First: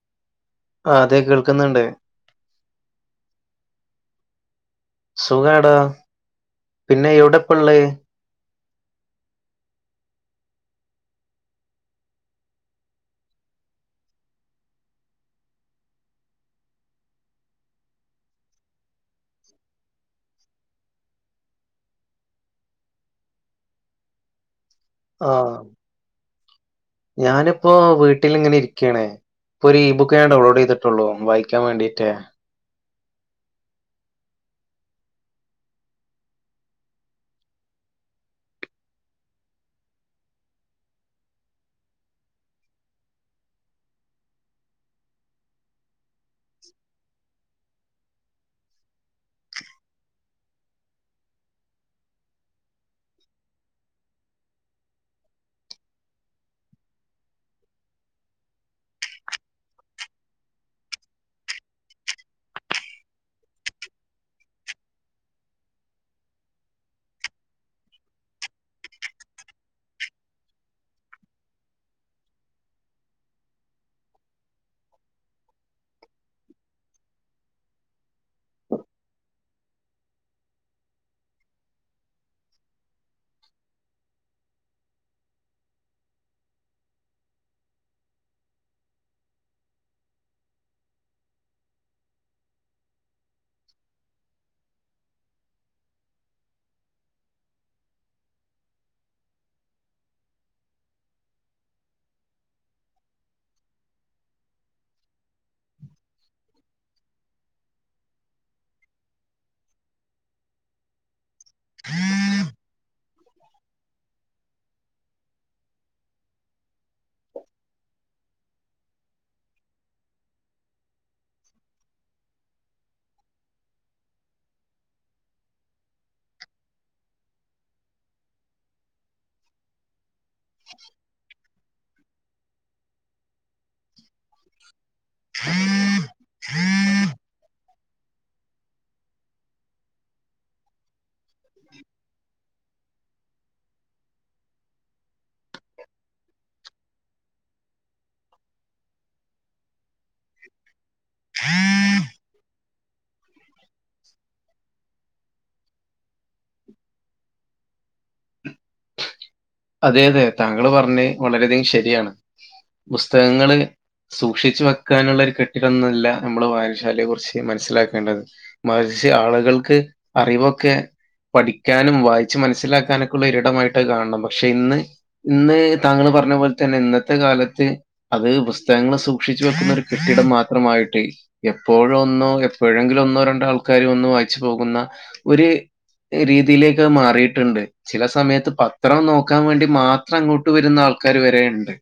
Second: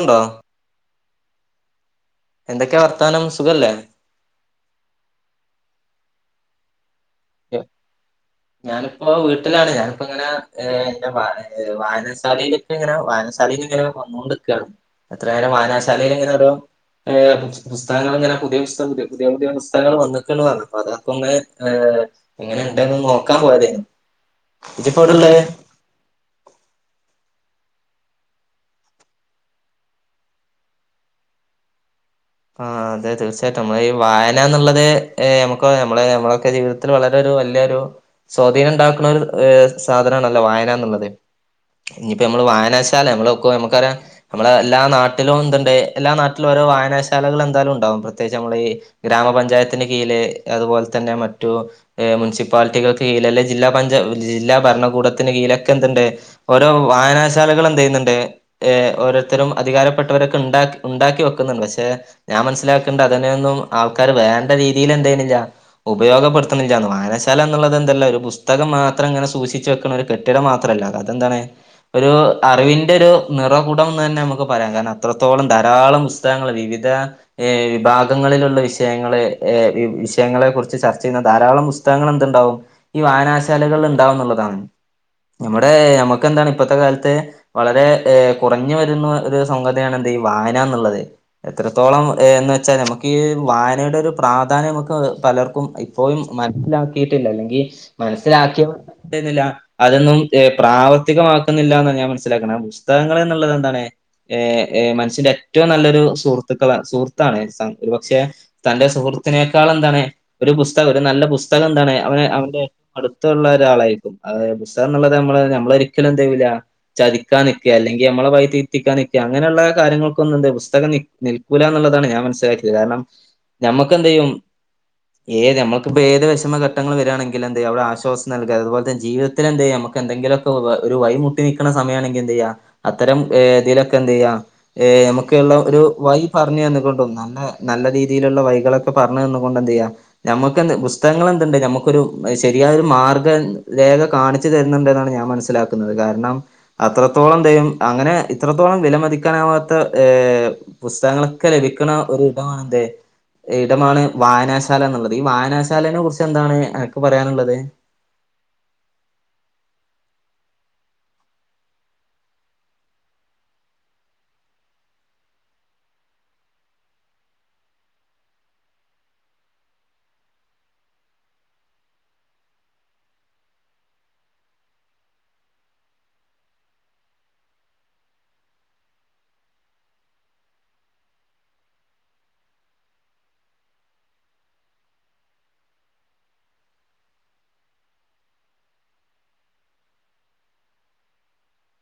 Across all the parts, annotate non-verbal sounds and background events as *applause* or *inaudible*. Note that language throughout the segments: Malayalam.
ഉണ്ടോ ആഹ് അതെ കേൾക്കുന്ന്ണ്ട് എന്തെക്കെ വർത്താനം. സുഖല്ലേ? സുഖാടാ പിന്നെ യെവിടെ ഇപ്പള്ളത്? ഞാനിപ്പോ വീട്ടിലാണ് ഞാനിപ്പോ ഇങ്ങനെ ഏഹ് ൻ്റെ വ വായനാശാലേല് ന്ങ്ങനെ വായനാശാലീന്ന് ങ്ങനെ വന്നോണ്ട്ക്കാണ്. എത്ര നേരം വായനാശാലയില്ങ്ങനെ ഓരോ ഏഹ് പു പുസ്തകങ്ങൾ ഇങ്ങനെ പുതിയ പുസ്തകം പുതിയ പുതിയ പുതിയ പുസ്തകങ്ങൾ വന്നിക്ക് ന്ന് പറഞ്ഞു അപ്പോ അതൊക്കൊന്ന് ഏഹ് എങ്ങനെണ്ട് ന്ന് നോക്കാൻ പോയതേനു. ഇജി പ്പോ ആ എവിടേള്ളേ? ഞാനിപ്പോ വീട്ടില്ങ്ങനെ ഇരിക്ക്യാണ്. ഇപ്പൊരു ഇ ബുക്ക് ഞാൻ ഡൗൺലോഡെയ്ത് ട്ടൊള്ളൂ. വായിക്കാൻ വേണ്ടിയിട്ടേ ആഹ് അതെ തീർച്ചയായിട്ടും. നമ്മളീ വായനാ ന്നുള്ളത് ഏഹ് നമുക്കും നമ്മള നമ്മളൊക്കെ ജീവിത ത്തിൽ വളരെ ഒരു വലിയൊരു സ്വാധീനം ഉണ്ടാക്കുണൊരു സാധനാണല്ലോ വായന എന്നുള്ളത്. ഇഞിപ്പ നമ്മള് വായനാശാല നമ്മളൊക്കൊ നമുക്കറിയ നമ്മള എല്ലാ നാട്ടിലും എന്ത്ണ്ട്, എല്ലാ നാട്ടിലും ഓരോ വായനാ ശാലകൾ എന്തായാലും ഉണ്ടാവും. പ്രത്യേകിച്ച് നമ്മൾ ഈ ഗ്രാമപഞ്ചായത്തിന്റെ കീഴില് അതുപോലെ തന്നെ മറ്റു ഏഹ് മുസിപ്പാലിറ്റികൾക്ക് കീഴിൽ അല്ലെ ജില്ലാ പഞ്ചായ ജില്ലാ ഭരണകൂടത്തിന് കീഴിലൊക്കെ എന്തുണ്ട് ഓരോ വായനാശാലകളെന്തയ്യ്ന്നുണ്ട് ഏഹ് ഓരോരുത്തരും അധികാരപ്പെട്ടവരൊക്കെ ഉണ്ടാക്കി ഉണ്ടാക്കി വെക്കുന്നുണ്ട്. പക്ഷെ ഞാൻ മനസ്സിലാക്ണ്ട്. അതിനെയൊന്നും ആൾക്കാര് വേണ്ട രീതിയിൽ എന്തയ്യ്ണില്ല ഉപയോഗപ്പെടുത്ത്ണില്ലാന്ന്. വായനശാല എന്നുള്ളത് എന്തല്ല ഒരു പുസ്തകം മാത്രം ഇങ്ങനെ സൂക്ഷിച്ച് വെക്ക്ണ ഒരു കെ ട്ടിടം മാത്രല്ല അതെന്തണ് ഒരു അറിവിന്റെ ഒരു നിറകുടം ന്ന് തന്നെ നമുക്ക് പറയാം കാരണം അത്രത്തോളം ധാരാളം പുസ്തകങ്ങൾ വിവി ധ ഏഹ് വിഭാഗങ്ങളിലുള്ള വിഷയങ്ങള് വിഷയങ്ങളെ കുറിച്ച് ചർച്ച ചെയ്യുന്ന ധാരാളം പുസ്തകങ്ങൾ എന്ത്ണ്ടാവും ഈ വായനാശാലകളിൽ ഉണ്ടാവുംന്നുള്ളതാണ് നമ്മുടെ നമുക്ക് എന്താണ് ഇപ്പത്തെ കാലത്ത് വളരെ ഏഹ് കുറഞ്ഞു വരുന്നു ഒരു സംഗതിയാണ് എന്ത് ഈ വായനാന്നുള്ളത് എത്രത്തോളം എന്ന് വെച്ചാൽ നമുക്ക് ഈ വായനയുടെ ഒരു പ്രാധാന്യം നമുക്ക് പലർക്കും ഇ പ്പോയും മനസ്സിലാക്കിയിട്ടില്ല അല്ലെങ്കി മനസ്സിലാക്കിയവർ *unintelligible* അതൊന്നും ഏഹ് പ്രാവർത്തികമാക്കുന്നില്ലാന്ന് ഞാൻ മനസ്സിലാക്കണെ. ബുസ്തകങ്ങള് ന്നുള്ളത് എന്താണ് ഏ ഏ മനസ്സിന്റെ ഏറ്റവും നല്ലൊരു സുഹൃത്തുക്കളാ സുഹൃത്താണ് സങ് ഒരു പക്ഷെ തന്റെ സുഹൃത്തിനെക്കാള് എന്താണ് ഒരു പുസ്തകം ഒരു നല്ല പുസ്തകം ന്താണ് അവന് അവന്റെ അടുത്തുള്ള ഒരാളായിരിക്കും. അതെ ബുസ്തകം എന്നുള്ളത് നമ്മള് ഞമ്മളൊരിക്കലും എന്തെയ്യൂല ചതിക്കാൻ നിക്കേ അല്ലെങ്കി നമ്മളെ വഴി തെറ്റിക്കാൻ നിക്കേ അങ്ങനെ ഉള്ള കാര്യങ്ങൾക്കൊന്നും എന്ത് പുസ്തകം നി നിൽക്കൂല എന്നുള്ളതാണ് ഞാൻ മനസ്സിലാക്കിയത് കാരണം ഞമ്മക്കെന്തെയ്യും ഏത് നമ്മക്കിപ്പോ ഏത് വെഷമഘട്ടങ്ങള് വരാണെങ്കില് എന്തെയ്യാ അവിടെ ആശ്വാസം നൽകാ അതുപോല്ത്തെ ജീവിതത്തിലെന്തെയ്യാം നമക്കെ ക്കെന്തെങ്കിലൊക്ക ഒരു വഴി മുട്ടി നിക്ക്ണ സമയാണെങ്കി എന്തെയ്യാ അത്തരം ഏഹ് ഇതിലൊക്കെന്തെയ്യാ ഏഹ് നമക്ക് ള്ള ഒരു വഴി പറഞ്ഞു തന്നുകൊണ്ടും നല്ല നല്ല രീതിയില്ള്ള വഴികളൊക്കെ പറഞ്ഞ് തന്നുകൊണ്ട് എന്തെയ്യാ നമ്മക്ക് എന്ത് പുസ്തകങ്ങൾ എന്തുണ്ട് ഞമ്മക്കൊരു ശ രിയായൊരു മാർഗ്ഗം രേഖ കാണിച്ചു തരുന്നുണ്ട് ന്നാണ് ഞാൻ മനസ്സിലാക്കുന്നത് കാരണം അത്രത്തോളം ദെയം അങ്ങനെ ഇത്രത്തോളം വില മതിക്കാനാവാത്ത ഏഹ് പുസ്തകങ്ങളൊക്കെ ലഭിക്ക്ണ ഒരു ഇടമാണ് എന്ത്, ഇടമാണ് വായനാശാല എന്നുള്ളത്. ഈ വായനാ ശാലേനെ കുറിച്ച് എന്താണ് അനക്ക് പറയാനുള്ളത്? അതെ അതെ താങ്കള് പറഞ്ഞേ വളരെയധികം ശരിയാണ്. ബുസ്തകങ്ങള് സൂക്ഷിച്ചു വെക്കാനുള്ളൊരു കെട്ടിടം ന്നല്ല നമ്മള് വായനശാലയെ കുറിച്ച് മനസ്സിലാക്കേണ്ടത് മറിച്ച് ആളുകൾക്ക് അറിവൊക്കെ പഠിക്കാനും വായിച്ച് മനസ്സിലാക്കാനൊക്കെ ഉള്ള ഒരിടമായിട്ട് കാണണം പക്ഷെ ഇന്ന് ഇന്ന് താങ്കള് പറഞ്ഞ പോലെ തന്നെ ഇന്നത്തെ കാലത്ത് അത് പുസ്തകങ്ങള് സൂക്ഷിച്ചു വെക്കുന്ന ഒരു കെട്ടിടം മാത്രമായിട്ട് എപ്പോഴു ഒന്നോ എപ്പൊഴങ്കിലു ഒന്നോ രണ്ടോ ആൾക്കാര് വന്ന് വായിച്ചു പോകുന്ന ഒര് രീതിയിലേക്ക് മാറീട്ടുണ്ട്. ചില സമയത്ത് പത്രം നോ ക്കാൻ വേണ്ടി മാത്രം അങ്ങോട്ട് വരുന്ന ആൾക്കാര് വരെ ഒണ്ട്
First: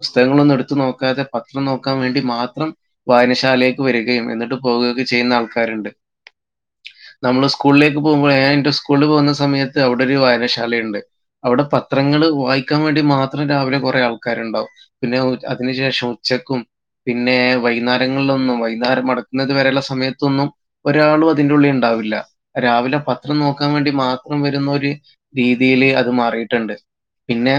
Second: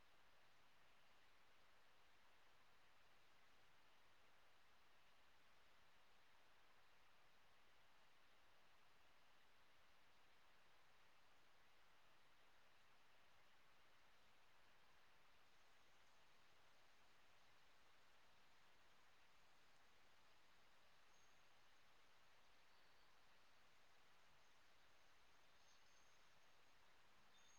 പുസ്തകങ്ങളൊന്നും എടുത്തു നോക്കാതെ പത്രം നോക്കാൻ വേണ്ടി മാത്രം വായനശാലേക്ക് വരികയും എന്നിട്ട് പോവുകയൊക്കെ ചെയ്യുന്ന ആൾക്കാരുണ്ട് നമ്മള് സ്കൂളിലേക്ക് പോകുമ്പോൾ ഞാൻ എൻ്റെ സ്കൂളില് പോകുന്ന സമയത്ത് അവിടൊര് വായനശാലയൊണ്ട് അവടെ പത്രങ്ങള് വായിക്കാൻ വേണ്ടി മാത്രം രാവിലെ കൊറേ ആൾക്കാരൊണ്ടാവും പിന്നെ ഉച് അതിന് ശേഷവും ഉച്ചക്കും പിന്നെ വൈകുന്നേരങ്ങളിലൊന്നും വയ്യ്ന്നേരം മടക്കുന്നത് വരെ ഒള്ള സമയത്തൊന്നും ഒരാളു അതിന്റെ ഉള്ളിൽ ഒണ്ടാവില്ല. രാവിലെ പത്രം നോക്കാൻ വേണ്ടി മാത്രം വരുന്ന ഒര് രീതീല് അത് മാറിയിട്ടൊണ്ട് പിന്നെ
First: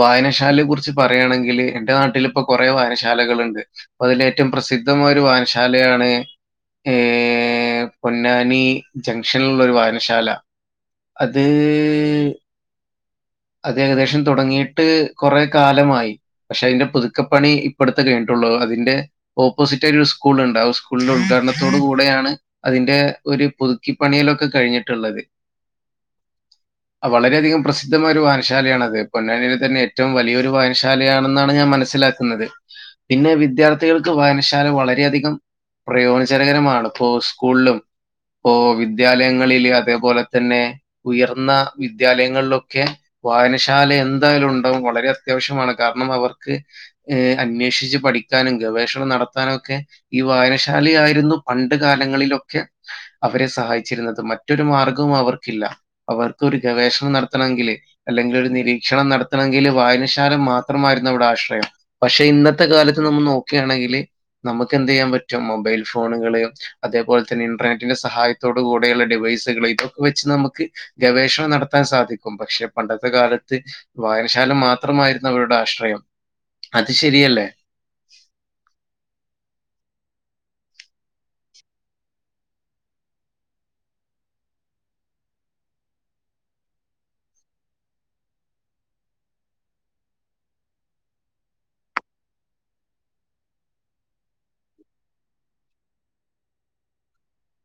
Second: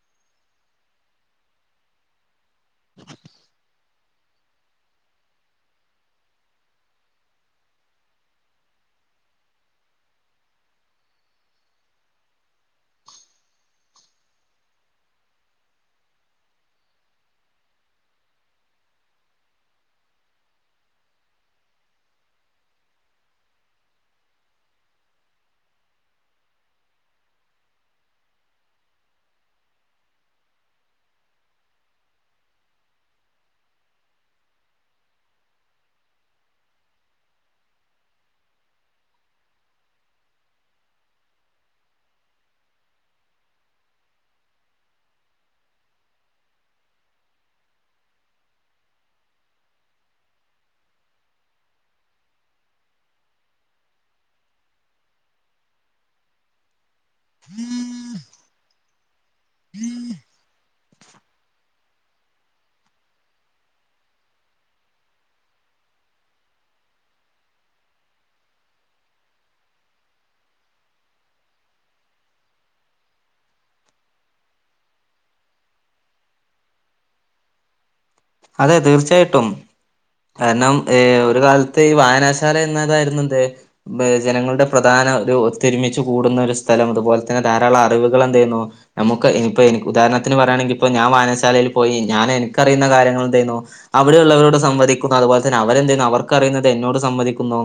വായനശാലേ കുറിച്ച് പറയാണെങ്കില് എൻ്റെ നാട്ടിലിപ്പ കൊറേ വായനശാലകള്ണ്ട് അതിലേറ്റവും പ്രസിദ്ധമായൊരു വായനശാലയാണ് ഏ പൊന്നാനി ജംഗ്ഷനിലുള്ളൊരു വായനശാല അത് അത് ഏകദേശം തൊടങ്ങിയിട്ട് കൊറേ കാലമായി പക്ഷെ അതിന്റെ പുതുക്കപ്പണി ഇപ്പടുത്തെ കഴിഞ്ഞിട്ടൊള്ളൂ. അതിന്റെ ഓപ്പോസിറ്റായ്റ്റ് ഒരു സ്കൂൾ ഒണ്ട് ആ സ്കൂളിന്റെ ഉദ്ഘാടനത്തോട് കൂടെയാണ് അതിന്റെ ഒരു പുതുക്കിപ്പണിയലൊക്കെ കഴിഞ്ഞിട്ടൊള്ളത് വളരെ അധികം പ്രസിദ്ധമായൊരു വായനശാലയാണത്. പൊന്നാനീല് തന്നെ ഏറ്റവും വലിയൊരു വായനശാലയാണെന്നാണ് ഞാൻ മനസ്സിലാ ക്ക്ന്നത് പിന്നെ വിദ്യാർത്ഥികൾക്ക് വായനശാല വളരെയധികം പ്രയോജനകരമാണ് ഇപ്പോ സ്കൂളിലും ഇപ്പോ വിദ്യാലയങ്ങളില് അതേപോലെ തന്നെ ഉയർന്ന വിദ്യാലയങ്ങളിലൊക്കെ വായനശാല എന്തായാലും ഉണ്ടാവും വളരെ അത്യാവശ്യമാണ് കാരണം അവർക്ക് ഏ അന്വേഷിച്ച് പഠിക്കാനും ഗവേഷണം നടത്താനും ഒക്കെ ഈ വായനശാല ആയിരുന്നു പണ്ട് കാലങ്ങളിലൊക്കെ അവരെ സഹായിച്ചിരുന്നത് മറ്റൊരു മാർഗവും അവർക്കില്ല അവർക്ക് ഒരു ഗവേഷ് നടത്തണമെങ്കില് അല്ലെങ്കിൽഒര് നിരീക്ഷണംനടത്തണമെങ്കില് വായനശാല മാത്രമായിരുന്നു അവിടെ ആശ്രയം. പക്ഷെഇന്നെത്തെ കാലത്ത്ന്നമ്മൾ നോക്കുക്കെയാണെങ്കിൽ ന്നമുക്ക് എന്ത് ചെയ്യാൻപറ്റും മൊബൈൽഫോണുകള് അതേപോലെതെന്നെ ഇന്റർനെറ്റിന്റെ സഹായത്തോട് കൂടെയുള്ള ഡിവൈസുകൾ ഇതൊക്കെവെച്ച് ന്നമുക്ക് ഗവേഷണംനടത്താൻ സാധിക്കും പക്ഷെപണ്ടത്തെ കാലത്ത് വായനശാലമാത്രമായിരുന്നു അവരുടെ ആശ്രയം അത് ശെരിയല്ലേ? അതെ തീർച്ചയായിട്ടും. കാരണം ഏഹ് ഒര്കാലത്ത് ഈ വായനാശാലഎന്നതായിരുന്നുത് ബ് ജനങ്ങളുടെപ്രധാന ഒരുതൊരുമിച്ച് കൂടുന്ന ഒര്സ്ഥലം അതുപോലെതെന്നെ ധാരാളം അറിവുകൾഎന്തെയ്യുന്നു ന്നമുക്ക് എനിപ്പ് എനി ഉദാഹരണത്തിന് പറയയാണെങ്കിൽ ഇപ്പൊ ഞാൻ വായനശാലയിൽ പോയി ഞാൻ എനിക്കറിയുന്ന കാര്യങ്ങൾ എന്തെയ്യുന്നു അവിടെയള്ളവരോട് സംവദിക്കുന്നു അതുപോലെതെന്നെ അവരെന്ത്‌ ചെയ്യുന്നു അവർക്ക്റിയുന്നത് എന്നോട് സംവദിക്കുന്നു.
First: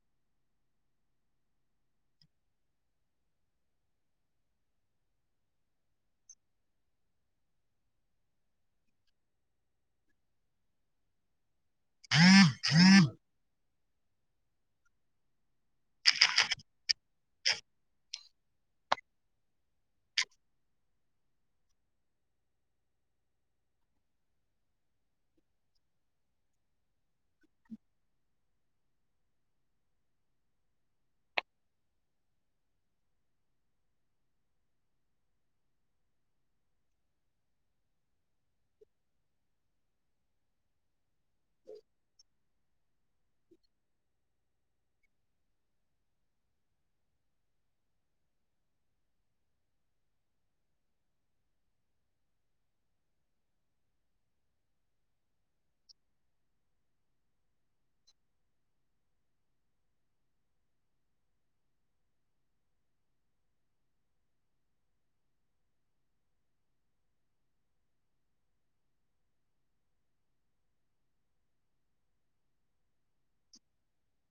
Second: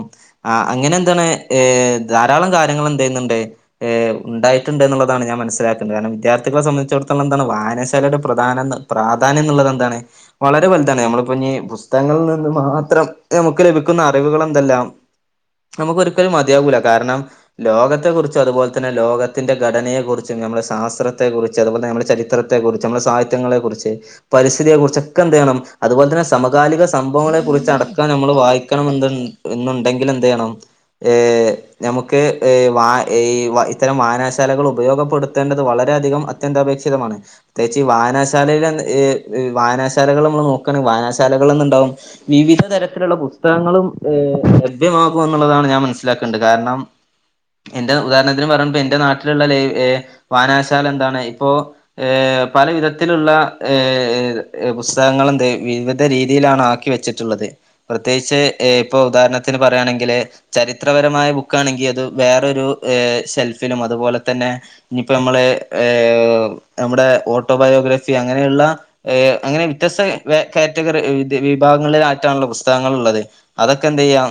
ആഹ് അങ്ങനെഎന്താണ് ഏഹ് ധാരാളം കാര്യങ്ങൾ എന്ത്‌ചെയ്യുന്നുണ്ട് ഏഹ് ഉണ്ടായിട്ടുണ്ട്എന്നുള്ളതാണ് ഞാൻ മനസ്സിലാക്കുന്നത് കാരണം വിദ്യാർത്ഥികളെ സംബന്ധിച്ചിടത്തോളം എന്താണ് വായനശാലയുടെ പ്രധാന പ്രാധാന്യംന്നുള്ളത് എന്താണ് വളരെ വലുതാണ് ഞമ്മളിപ്പോഞ്ഞീ തങ്ങളിൽനിന്ന് മാത്രം ന്നമുക്ക് ലഭിക്കുന്ന അറിവുകൾഎന്തെല്ലാം ന്നമുക്കൊരിക്കലും മതിയാവൂല കാരണം ലോകത്തെകുറിച്ചും അതുപോലെ തന്നെലോകത്തിന്റെ ഗടനയെക്കുറിച്ചും ന്നമ്മുടെ ശാസ്ത്രത്തെക്ക കുറിച്ച് അതുപോലെ ന്നമ്മുടെ ചരിത്ര ത്തെകുറിച്ച് ന്നമ്മുടെ സാഹിത്യങ്ങളെ കുറിച്ച് പരിസ്ഥിതിയെ കുറചൊക്കെ എന്തെയ്യണം അതുപോലെതെന്നെ സമ കാലികസംഭവങ്ങളെ കുറിച്ച്അടക്കാം ന്നമ്മൾവായ്ക്കണം എന്ത്‌ എന്നുണ്ടെങ്കിൽ എന്ത്ചെയ്യണം ഏഹ് ഞമ്മക്ക് ഈ വാ ഇത്തരം വായനാശാലകൾ ഉപയോഗപ്പെടുത്തേണ്ടത് വളരെയധികം അ അത്തിയന്തപേക്ഷിതമാണ് പ്രത്യേകിച്ച്ഈ വായനാശാലയിലെ വായനാഷാലകൾ ന്നമ്മൾ നോക്കണെങ്കിൽ വായനാശ ഷാലകൾ എന്ന്ണ്ടാവും. വിവിധ തരത്തിലുള്ള പുസ്തകങ്ങളും ഏഹ് ലഭ്യമാകുകഎന്നുള്ളതാണ് ഞാൻ മനസ്സിലാക്കേണ്ടത് കാരണം എന്റെ ഉദാഹരണത്തിന് പറയഎന്റെ നാട്ടിലുള്ള ലെ എഹ് വായനാശാല എന്താണ്ഇപ്പോ ഏഹ് പലവിധത്തിലുള്ള ഏഹ് പുസ്തകങ്ങൾ എന്തെയ്യുംവി രീതിയിലാണ് ആക്കി വെച്ചിട്ടുള്ളത് പ്രത്യേകിച്ച് ഇപ്പൊ ഉദാഹരണത്തിന് പറയുകയാണെങ്കിൽ ചരിത്രപരമായബുക്കാണെങ്കി അത് വേറൊരു ഷെൽഫിലും അതുപോലെതെന്നെ ഇനിയിപ്പോ ന്നമ്മൾ ഏഹ് ന്നമ്മുടെ ഓട്ടോബയോഗ്രഫി അങ്ങനെയുള്ള ഏഹ് അങ്ങനെവ്യത്യസ്ത വെ കെ റ്റകര് വി വിഭാങ്ങളിലായിറ്റാണല്ലോ പുസ്തകങ്ങൾ ള്ളത് അതൊക്കെഎന്ത്‌യ്യാ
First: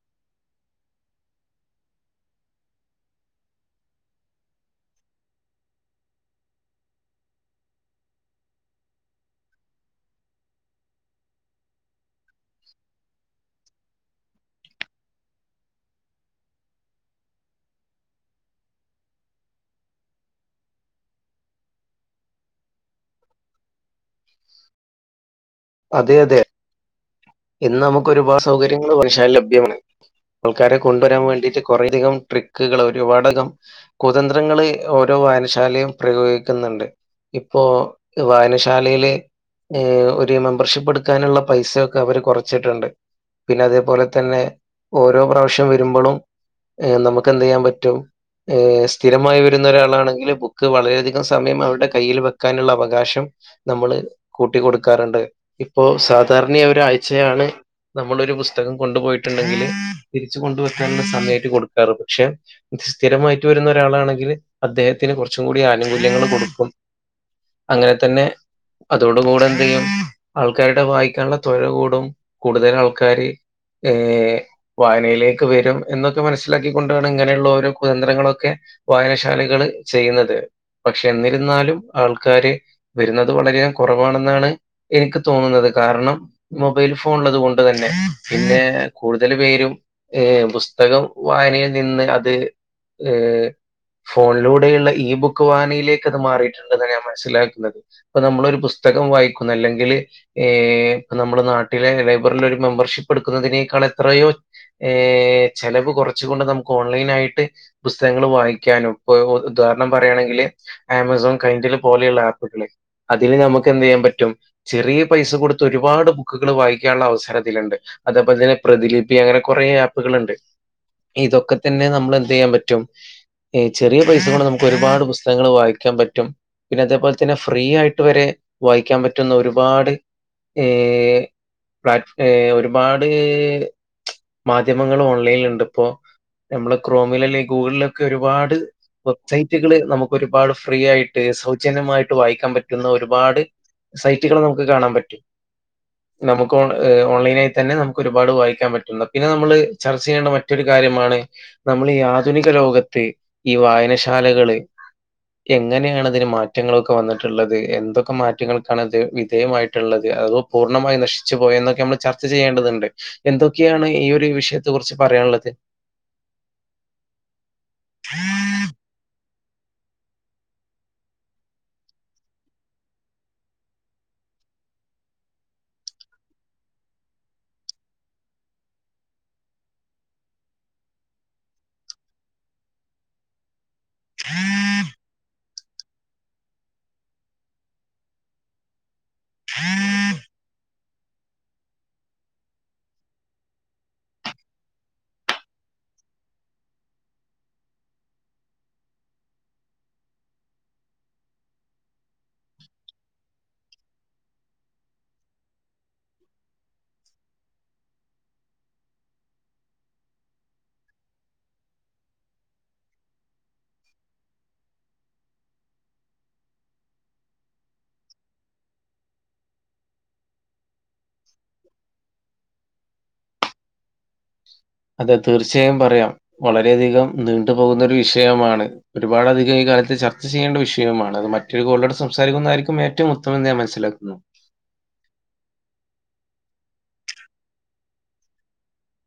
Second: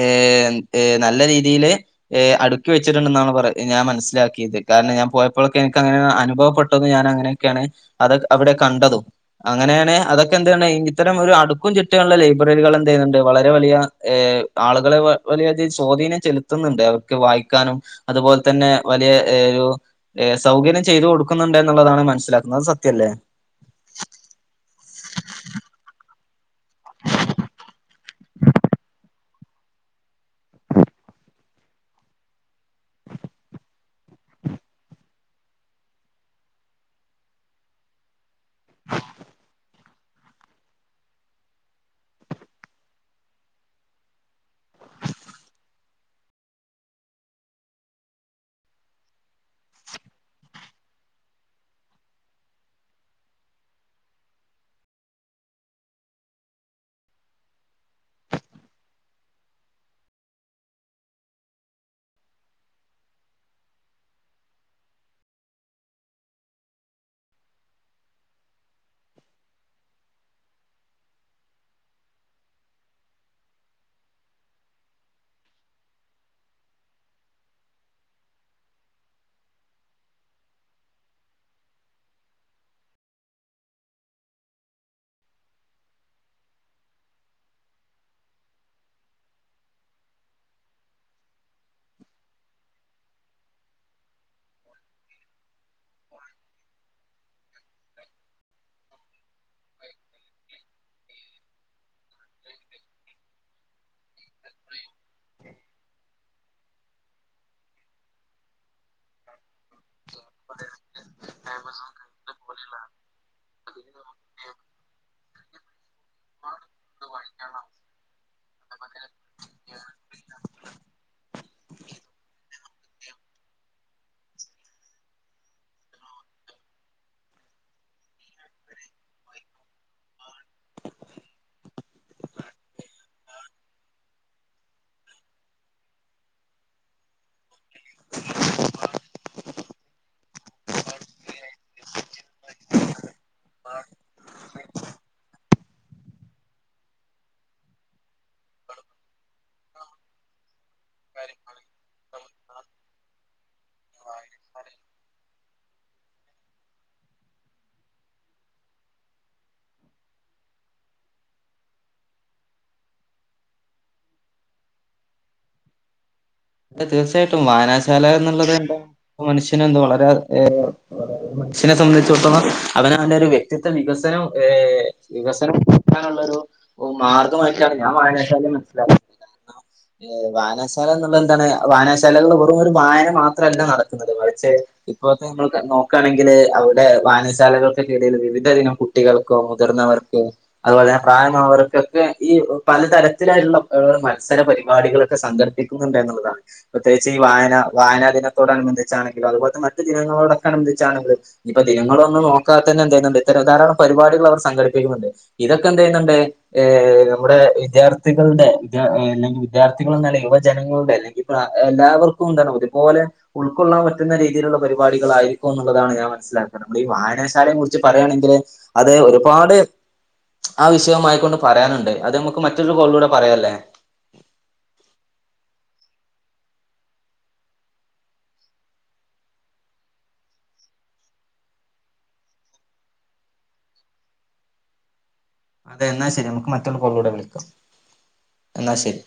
ഏഹ് ഏഹ് നല്ലേരീതില് ഏഹ് അടുക്കിവെച്ചിട്ടുണ്ടെന്നാണ് ഞാൻപറ മനസിലാക്കിയത് കാരണം ഞാൻ പോയപ്പളൊക്കെ എനിക്കങ്ങനെ അനുഭവപ്പെ ഞാൻ അങ്ങനെയൊക്കെയാണ് അത് അവിടെ കണ്ടതും അങ്ങനെയാണ് അതൊക്കെഎന്താണ് ഇത്തരംഒരു അടുക്കുംചിട്ടയുള്ള ലൈബ്രറികൾ എന്ത്‌ചെയ്യുന്നുണ്ട് വളരെ വലിയ ഏഹ് ആളുകള് വ വലിയതിസ്വാധീനം ചെലുത്തുന്നുണ്ട് അവർക്ക് വായിക്കാനും അതുപോലെ തെന്നെവലിയ എഹ് ഒരു ഏഹ് സൗകര്യംചെയ്തു കൊടുക്കുന്നുണ്ട് എന്നുള്ളതാണ് മനസ്സിലാക്കുന്നത് അത് സത്യല്ലേ? അതെ, അതെ ഇന്ന് ന്നമുക്ക് ഒരുപാട് സൗകര്യങ്ങള് വനഷശാലയിൽ ലഭ്യമാണ്. ആൾക്കാരെ കൊണ്ടുവെരാൻ വേണ്ടിട്ട് കുറേയധികം ട്രിക്കുകൾ ഒരുപാടകം കുതന്ത്രങ്ങള് ഓരോവായനശാലയും പ്രയോഗിക്കുന്നുണ്ട് ഇപ്പോ വായനശാലയില് ഏഹ് ഒര്മെമ്പർഷിപ്പ് എടുക്കാനുള്ളപൈസെ ക്കെ അവര്കുറച്ചിട്ടുണ്ട് പിന്നെ അതേപോലെതെന്നെ ഓരോ പ്രാവശ്യം വരുമ്പോഴും ഏഹ് ന്നമുക്ക് എന്തെയ്യാൻപറ്റും. ഏഹ് സ്ഥിരമായിവരുന്ന ഒരാളാണെങ്കിൽ ബുക്ക് വളരെയധികം സമയംഅവരുടെ കയ്യിൽവെക്കാനുള്ള അവകാശം ന്നമ്മള് കൂട്ടിക്കൊടുക്കാറുണ്ട് ഇപ്പോ സാധാരണയായ് ഒരാഴ്ച്ചെയാണ്. ന്നമ്മളൊരു പുസ്തകം കൊണ്ടു പോയിട്ടുണ്ടെങ്കില് തിരിച്ച് കൊണ്ട്വെക്കാനുള്ള സമയ്ട്ട് കൊടുക്കാറ് പക്ഷെ സ്ഥിരമായിട്ട് വരുന്നഒരാളാണെങ്കിൽ അദ്ദേഹത്തിന് കുറച്ചുംകൂടി ആനുകൂല്യങ്ങൾ കൊടുക്കും. അങ്ങനെതെന്നെ അതോട്കൂടെ എന്തെയ്യും ആൾക്കാരുടെ വായിക്കാനുള്ള ത്വരകൂടും കൂടുതൽ ആൾക്കാര് ഏഹ് വായനയിലേക്ക് വരും എന്നൊക്കെ മനസ്സിലാക്കിക്കൊണ്ടാണ് ഇങ്ങനെയുള്ള ഓരോ കുതന്ത്രങ്ങളൊക്കെ വായനശാലകള് ചെയ്യുന്നത് പക്ഷെ എന്നിരുന്നാലും ആൾക്കാര് വരുന്നത് വളരെ കുറവാണെന്നാണ് എനിക്ക് തോന്നുന്നത് കാരണം മൊബൈൽ ഫോൺ ഉള്ളത് കൊണ്ട് തന്നെ പിന്നെ കൂടുതൽ പേരും ഏ പുസ്തകം വായനയിൽ നിന്ന് അത് ഏ ഫോണിലൂടെയുള്ള ഇ ബുക്ക് വായനയിലേക്ക് അത് മാറിയിട്ടുണ്ടെന്നാ ഞാൻ മനസ്സിലാക്കുന്നത് ഇപ്പ നമ്മളൊരു പുസ്തകം വായിക്കുന്നു അല്ലെങ്കിൽ ഏ ഇപ്പ നമ്മളെ നാട്ടിലെ ലൈബറിൽ ഒരു മെമ്പർഷിപ്പ് എടുക്കുന്നതിനേക്കാൾ എത്രയോ ഏഹ് ചെലവ് കുറച്ചുകൊണ്ട് നമുക്ക് ഓൺലൈൻ ആയിട്ട് പുസ്തകങ്ങൾ വായിക്കാനും ഇപ്പ ഉദാഹരണം പറയുകയാണെങ്കിൽ ആമസോൺ പോലുള്ള ആപ്പ്ഗള് നമുക്ക് എന്ത് ചെയ്യാൻ പറ്റും ചെറിയ പൈസ കൊടു ഒരുപാട് ബുക്കുകൾ വായിക്കാനുള്ള അവസരത്തിലുണ്ട് അതേപോലെ തന്നെ പ്രതിലിപി അങ്ങനെ കുറെേ ആപ്കൾണ്ട് ഇതൊക്കെ തന്നെ നമ്മൾ എന്ത് ചെയ്യാൻ പറ്റും എ ചെറിയ പൈസ കൊണ്ട് നമുക്ക് ഒരുപാട് പുസ്തകങ്ങൾ വായിക്കാൻ പറ്റും പിന്നെ അതേപോലെ തന്നെ ഫ്രീ ആയിട്ട് വരെ വായിക്കാൻ പറ്റുന്ന ഒരുപാട് ഏ പ്ല ഏ ഒരുപാട് മാധ്യമങ്ങൾ ഓൺലൈനിൽ ണ്ട് ഇപ്പോ നമ്മള് ക്രോമിൽ ല്ലെങ്കിൽ ഗൂഗിളിലൊക്കെ ഒരുപാട് വെബ്സൈറ്റുകള് നമുക്ക് ഒരുപാട് ഫ്രീ ആയിട്ട് സൗജന്യമായിട്ട് വായിക്കാൻ പറ്റുന്ന ഒരുപാട് സൈറ്റുകൾ നമുക്ക് കാണാൻ പറ്റും നമുക്ക് ഓൺലൈനായി തന്നെ നമുക്ക് ഒരുപാട് വായിക്കാൻ പറ്റുന്ന പിന്നെ നമ്മള് ചർച്ച ചെയ്യേണ്ട മറ്റൊരു കാര്യമാണ് നമ്മൾ ഈ ആധുനിക ലോകത്ത് ഈ വായനശാലകള് എങ്ങനെയാണ് അതിന് മാറ്റങ്ങളൊക്കെ വന്നിട്ടുള്ളത് എന്തൊക്കെ മാറ്റങ്ങൾക്കാണത് വിധേയമായിട്ടുള്ളത് അതോ പൂർണ്ണമായി നശിച്ചു പോയോ എന്നൊക്കെ നമ്മൾ ചർച്ച ചെയ്യേണ്ടതുണ്ട് എന്തൊക്കെയാണ് ഈ ഒരു വിഷയത്തെ കുറിച്ച് പറയാനുള്ളത് അ തീർച്ചയായിട്ടും വായനാശാല എന്നുള്ളത് ണ്ട മനുഷ്യന് ഇന്ന് വളരെ മനുഷ്യനെ സംബന്ധിച്ചാെട്ത്തോളം അവന അവന്റെ ഒരു വ്യക്തിത്വ വികസനം വേ വികസനം അങ്ങനുള്ളൊരു മാർഗമായിട്ടാണ് ഞാൻ വായനാശാലയെ മനസ്സിലാക്കുന്നത് ഏ് വായനാശാലാന്ന് ള്എന്താണ് വായനാശാലകളില് വെറും ഒരു വായന മാത്രല്ല നടക്കുന്നത് മറിച്ച് ഇപ്പോത്തെ നമ്മള് ന്താ നോക്കാണെങ്കില് അവ്ടെ വായനശാലകൾക്കക്കെടയിൽ വിവിധഇനം കുട്ടികൾക്കോ മുതിർന്നവർക്ക് അതുപോലെതന്നെ പ്രായം അവർക്കൊക്കെ ഈ പലതരത്തിലായിട്ടുള്ള ഏ് മത്സര പരിപാടികളൊക്കെ സംഘടിപ്പിക്ക് ന്ന്ണ്ടായ്ന്നുള്ള്താ പ്രത്യേകിച്ച് ഈ വായന വായനാദിനത്തോടനുബന്ധിച്ചാണെങ്കിലാെഅതുപോൽത്തെ മറ്റുചിലതിനോടൊക്കെ അനുബന്ധിച്ചാണങ്കിലും ഇപ്പൊ ദിനങ്ങളൊന്നും നോക്കാത്തന്നെ എന്തെയ്യ്ന്ന്ണ്ട് ഇത്തരം ധാരാളം പരിപാടികൾ അവർ സംഘടിപ്പിക്കുന്ന്ണ്ട് ഇതൊക്കെ എന്തയ്യുന്നുണ്ട് ഏ് നമ്മുടെ വിദ്യാർത്ഥികളുടെ വിദ്യാ അല്ലെങ്കിൽ വിദ്യാർത്ഥികള്ന്നല്ല യുവത് ജനങ്ങളുടെ അല്ലെങ്കി പ്രാ ഏ് എല്ലാവർക്കും ണ്ടല്ലോ ഒരു പോലെ ഉൾക്കൊള്ളാൻ പറ്റുന്ന രീതിയിലുള്ള പരിപാടികളായിരിക്കും എന്നുള്ളതാണ് ഞാൻ മനസ്സിലാക്കുന്നത് നമ്മള് ഈ വായനശാലയെ കുർച്ച് പറയാണെങ്കില് അത് ഒരുപാട് അഹ് വിഷയമായ കൊണ്ട് പറയാനുണ്ട് അത് നമുക്ക് മറ്റൊരു കോളിലൂടെ പറയാല്ലേ അതെ തീർച്ചയായും പറയാം വളരെയധികം നീണ്ടു പോവുന്നഒരു വിഷയമാണ് ഒരുപാട് അധികം ഈ കാലത്ത് ചർച്ച ചെയ്യേണ്ട വിഷയമാണ് അത് മറ്റൊരുകോള്ലൂടെ സംസാരിക്കുന്നായിരിക്കും ഏറ്റവും ഉത്തമെന്ന് ഞാൻ മനസിലാക്കുന്നു അതെ എന്നാ ശരി നമുക്ക് മറ്റൊരു കോൾലൂടെ വിളിക്കാം എന്നാ ശരി